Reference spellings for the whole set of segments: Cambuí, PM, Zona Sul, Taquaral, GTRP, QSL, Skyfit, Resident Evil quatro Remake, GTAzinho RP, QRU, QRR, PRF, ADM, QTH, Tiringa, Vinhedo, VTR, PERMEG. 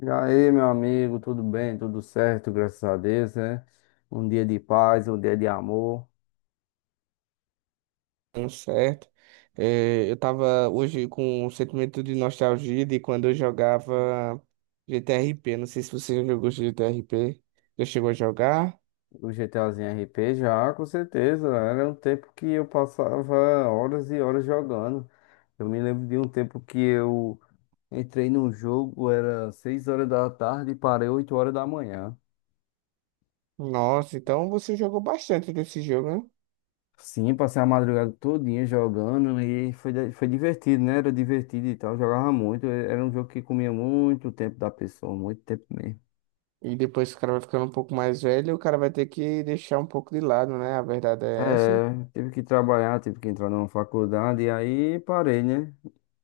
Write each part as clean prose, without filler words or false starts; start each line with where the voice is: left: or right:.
left: E aí, meu amigo, tudo bem? Tudo certo, graças a Deus, né? Um dia de paz, um dia de amor.
right: Tudo certo. É, eu tava hoje com um sentimento de nostalgia de quando eu jogava GTRP. Não sei se você já jogou GTRP. Já chegou a jogar?
left: O GTAzinho RP já, com certeza. Era um tempo que eu passava horas e horas jogando. Eu me lembro de um tempo que eu entrei num jogo, era 6 horas da tarde e parei 8 horas da manhã.
right: Nossa, então você jogou bastante desse jogo, né?
left: Sim, passei a madrugada todinha jogando e foi divertido, né? Era divertido e tal, jogava muito. Era um jogo que comia muito tempo da pessoa, muito tempo mesmo.
right: E depois que o cara vai ficando um pouco mais velho, o cara vai ter que deixar um pouco de lado, né? A verdade é essa.
left: É, tive que trabalhar, tive que entrar numa faculdade e aí parei, né?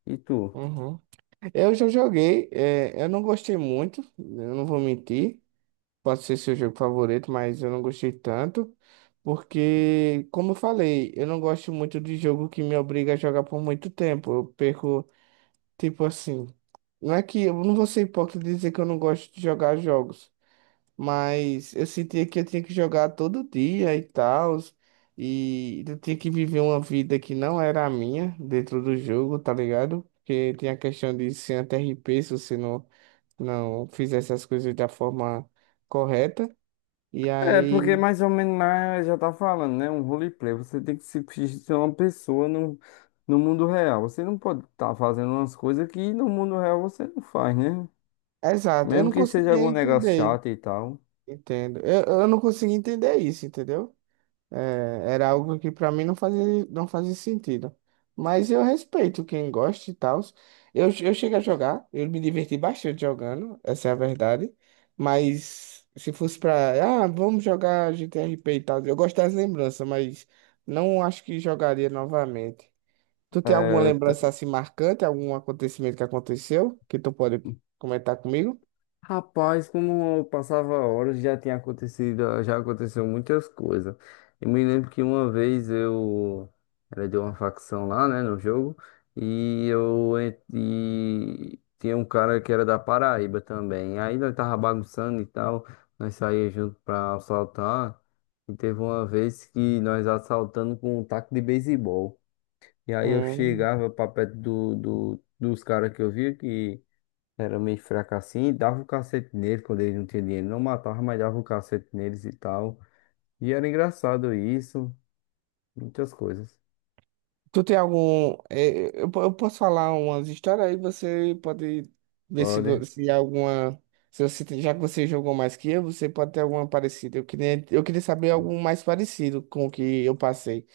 left: E tu?
right: Uhum. Eu já joguei, é, eu não gostei muito, eu não vou mentir. Pode ser seu jogo favorito, mas eu não gostei tanto, porque, como eu falei, eu não gosto muito de jogo que me obriga a jogar por muito tempo. Eu perco, tipo assim, não é que eu não vou ser hipócrita e dizer que eu não gosto de jogar jogos, mas eu sentia que eu tinha que jogar todo dia e tal, e eu tinha que viver uma vida que não era a minha dentro do jogo, tá ligado? Porque tem a questão de ser anti P se você não fizesse as coisas da forma correta. E
left: É, porque
right: aí.
left: mais ou menos lá já tá falando, né? Um roleplay. Você tem que se ser uma pessoa no mundo real. Você não pode estar fazendo umas coisas que no mundo real você não faz, né?
right: Exato, eu
left: Mesmo
right: não
left: que seja
right: conseguia
left: algum negócio
right: entender.
left: chato e tal.
right: Entendo. Eu não conseguia entender isso, entendeu? É, era algo que pra mim não fazia sentido. Mas eu respeito quem gosta e tal. Eu cheguei a jogar, eu me diverti bastante jogando, essa é a verdade. Mas se fosse pra. Ah, vamos jogar GTRP e tal. Eu gosto das lembranças, mas não acho que jogaria novamente. Tu tem alguma lembrança assim marcante, algum acontecimento que aconteceu que tu pode comentar comigo?
left: Rapaz, como eu passava horas, já tinha acontecido, já aconteceu muitas coisas. Eu me lembro que uma vez eu era de uma facção lá, né, no jogo, e tinha um cara que era da Paraíba também. Aí nós tava bagunçando e tal, nós saía junto pra assaltar. E teve uma vez que nós assaltando com um taco de beisebol. E aí eu
right: Hum.
left: chegava pra perto dos caras que eu via que era meio fraco assim, e dava o cacete nele quando ele não tinha dinheiro. Não matava, mas dava o cacete neles e tal. E era engraçado isso, muitas coisas.
right: Tu tem algum. Eu posso falar umas histórias aí, você pode ver se,
left: Pode.
right: se alguma. Se você, já que você jogou mais que eu, você pode ter alguma parecida. Eu queria saber algo mais parecido com o que eu passei.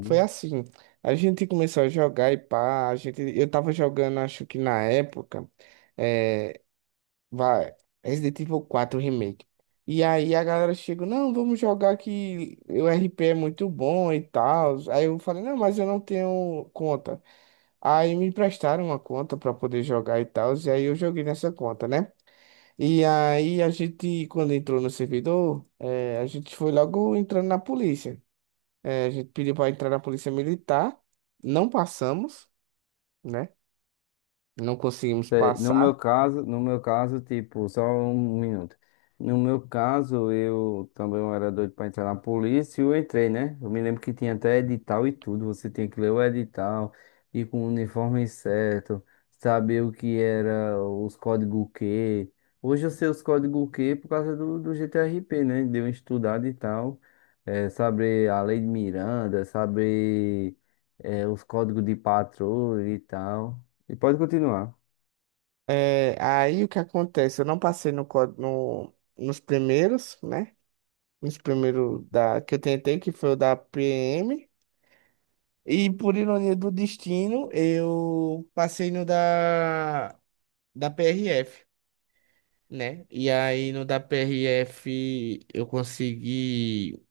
right: Foi assim, a gente começou a jogar e pá, a gente, eu tava jogando, acho que na época. é, Vai, Resident Evil quatro Remake. E aí a galera chega, não, vamos jogar que o RP é muito bom e tal. Aí eu falei, não, mas eu não tenho conta. Aí me emprestaram uma conta pra poder jogar e tal. E aí eu joguei nessa conta, né? E aí a gente, quando entrou no servidor, a gente foi logo entrando na polícia. A gente pediu pra entrar na polícia militar, não passamos, né? Não conseguimos
left: Sei. No meu
right: passar.
left: caso, no meu caso, tipo, só um minuto. No meu caso, eu também era doido pra entrar na polícia e eu entrei, né? Eu me lembro que tinha até edital e tudo. Você tinha que ler o edital, ir com o uniforme certo, saber o que era os códigos Q. Hoje eu sei os códigos Q por causa do GTRP, né? Deu uma estudada e tal. É, saber a lei de Miranda, saber, é, os códigos de patrulha e tal. E pode continuar.
right: É, aí o que acontece? Eu não passei nos primeiros, né? Nos primeiros da, que eu tentei, que foi o da PM. E por ironia do destino, eu passei no da PRF, né? E aí no da PRF eu consegui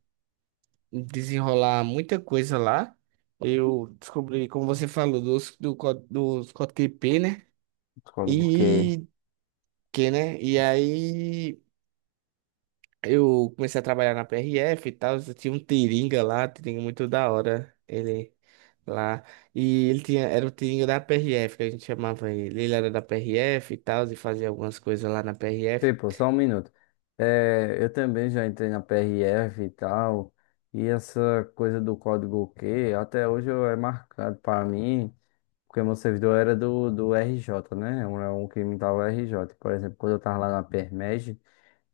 right: desenrolar muita coisa lá. Eu descobri, como você falou, dos código IP, né?
left: Concordo, porque,
right: E que, né? E aí. Eu comecei a trabalhar na PRF e tal, tinha um Tiringa lá, Tiringa muito da hora, ele lá. E ele tinha, era o Tiringa da PRF, que a gente chamava ele. Ele era da PRF e tal, e fazia algumas coisas lá na PRF.
left: tipo, só um minuto. É, eu também já entrei na PRF e tal, e essa coisa do código Q até hoje é marcado para mim, porque meu servidor era do RJ, né? É um que imitava o RJ. Por exemplo, quando eu tava lá na PERMEG,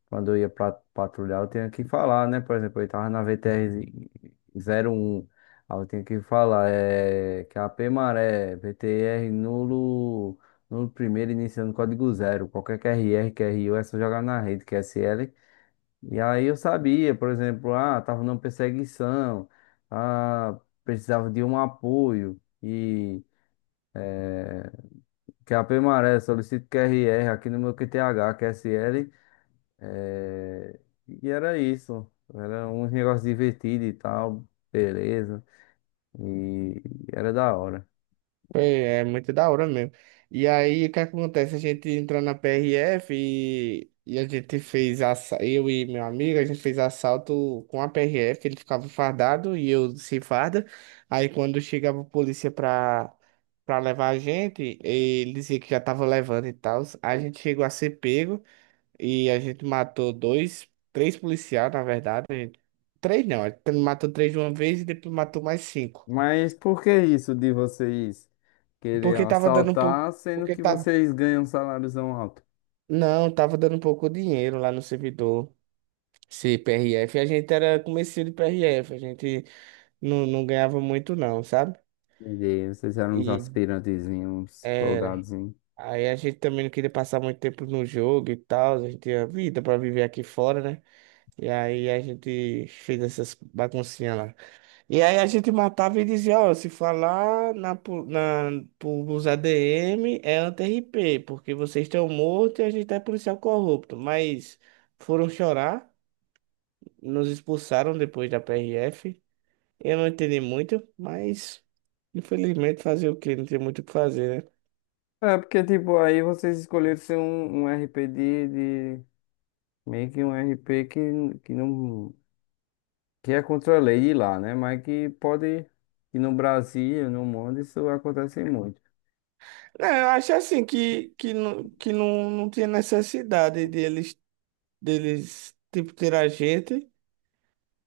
left: quando eu ia pra, patrulhar, eu tinha que falar, né? Por exemplo, eu tava na VTR-01. Aí eu tinha que falar é, que é a P Maré, VTR nulo, nulo primeiro, iniciando código zero. Qualquer QRR, QRU é só jogar na rede, QSL. E aí eu sabia, por exemplo, ah, tava numa perseguição, ah, precisava de um apoio. E eh, que a P Maré solicito QRR aqui no meu QTH, QSL. É. E era isso. Era uns negócios divertidos e tal, beleza. E era da hora.
right: Foi, é muito da hora mesmo. E aí, o que acontece? A gente entrou na PRF e a gente fez eu e meu amigo, a gente fez assalto com a PRF, ele ficava fardado e eu sem farda. Aí quando chegava a polícia pra levar a gente, ele dizia que já tava levando e tal. A gente chegou a ser pego e a gente matou dois, três policiais, na verdade. A gente- Três não, a gente matou três de uma vez e depois matou mais cinco.
left: Mas por que isso de vocês querer
right: Porque tava dando um pouco.
left: assaltar, sendo
right: Porque
left: que
right: tá.
left: vocês ganham um saláriozão alto?
right: Não, tava dando pouco dinheiro lá no servidor. Esse PRF, a gente era comecinho de PRF, a gente não ganhava muito não, sabe?
left: Entendi. Vocês eram uns
right: E
left: aspirantezinhos, uns
right: era.
left: soldadozinhos.
right: Aí a gente também não queria passar muito tempo no jogo e tal, a gente tinha vida pra viver aqui fora, né? E aí a gente fez essas baguncinhas lá. E aí a gente matava e dizia, ó, se falar na, pros ADM é anti-RP, porque vocês estão mortos e a gente é policial corrupto, mas foram chorar. Nos expulsaram depois da PRF. Eu não entendi muito, mas infelizmente fazer o quê? Não tem muito o que fazer, né?
left: É, porque, tipo, aí vocês escolheram ser um RP meio que um RP que não. Que é contra a lei de lá, né? Mas que pode, e no Brasil, no mundo, isso acontece muito.
right: É, eu acho assim que, não, que não tinha necessidade deles, tipo, ter a gente.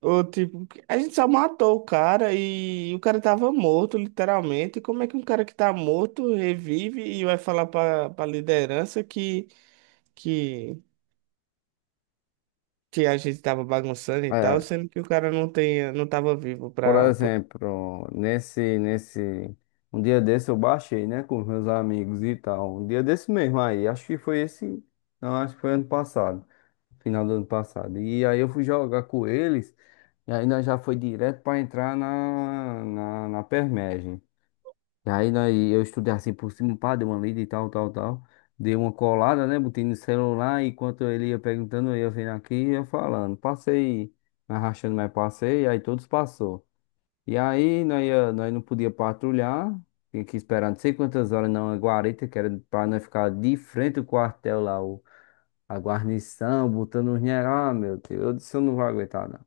right: Ou tipo, a gente só matou o cara e o cara tava morto, literalmente. Como é que um cara que tá morto revive e vai falar pra liderança que, que a gente tava bagunçando e tal,
left: É,
right: sendo que o cara não tem, não tava vivo
left: por
right: pra.
left: exemplo, nesse, um dia desse eu baixei, né, com meus amigos e tal. Um dia desse mesmo aí, acho que foi esse, não, acho que foi ano passado, final do ano passado. E aí eu fui jogar com eles, e aí nós já foi direto para entrar na permagem. E aí nós, eu estudei assim por cima, pá, dei uma lida e tal, tal, tal. Dei uma colada, né? Botei no celular, enquanto ele ia perguntando, eu ia vendo aqui e ia falando. Passei, arrastando, mas passei, aí todos passou. E aí nós, ia, nós não podia patrulhar, tinha que esperar não sei quantas horas na guarita, que era pra nós ficar de frente ao quartel lá, o, a guarnição, botando os general, ah, meu Deus, eu disse, eu não vou aguentar, não.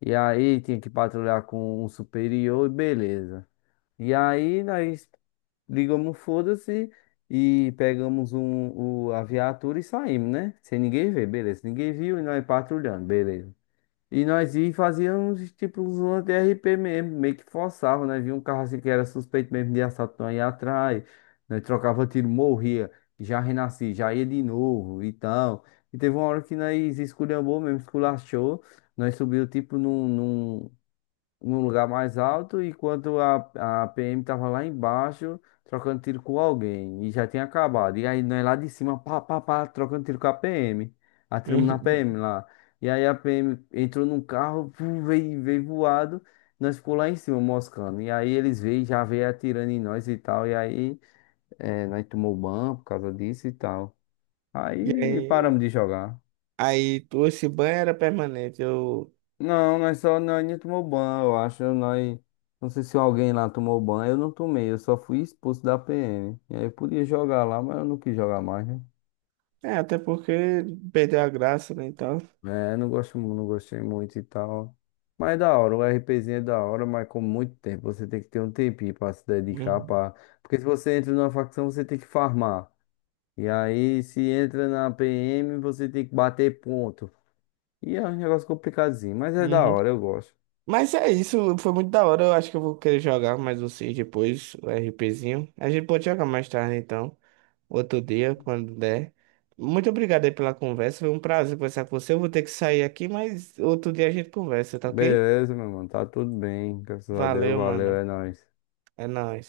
left: E aí tinha que patrulhar com um superior e beleza. E aí nós ligamos o foda-se e pegamos a viatura e saímos, né? Sem ninguém ver, beleza. Ninguém viu e nós patrulhando, beleza. E nós ia e fazíamos tipo uns lances de RP mesmo, meio que forçava, né? Via um carro assim que era suspeito mesmo de assalto, nós ia atrás, nós trocava tiro, morria, já renasci, já ia de novo e tal. E teve uma hora que nós esculhambou mesmo, esculachou, nós subiu tipo num lugar mais alto, enquanto a PM tava lá embaixo trocando tiro com alguém e já tinha acabado. E aí nós lá de cima, pá, pá, pá, trocando tiro com a PM. Atiramos na
right: Uhum.
left: PM lá. E aí a PM entrou num carro, pum, veio voado. Nós ficou lá em cima moscando. E aí eles veio, já veio atirando em nós e tal. E aí nós tomou ban por causa disso e tal.
right: E
left: Aí paramos
right: aí,
left: de jogar.
right: esse banho era permanente. Eu.
left: Não, nós só, nós nem tomou banho, eu acho. Nós, não sei se alguém lá tomou banho, eu não tomei, eu só fui expulso da PM. E aí eu podia jogar lá, mas eu não quis jogar mais, né?
right: Até porque perdeu a graça, né, e tal.
left: É, não gosto, não gostei muito e tal. Mas é da hora, o RPzinho é da hora, mas com muito tempo. Você tem que ter um tempinho pra se dedicar
right: Uhum.
left: pra... Porque se você entra numa facção, você tem que farmar. E aí, se entra na PM, você tem que bater ponto. E é um negócio complicadinho, mas é da
right: Uhum.
left: hora, eu gosto.
right: Mas é isso, foi muito da hora. Eu acho que eu vou querer jogar mais vocês depois, o RPzinho. A gente pode jogar mais tarde, então. Outro dia, quando der. Muito obrigado aí pela conversa. Foi um prazer conversar com você. Eu vou ter que sair aqui, mas outro dia a gente conversa, tá ok?
left: Beleza, meu mano. Tá tudo bem. Graças a Deus.
right: Valeu,
left: Valeu,
right: mano.
left: é nóis.
right: É nóis.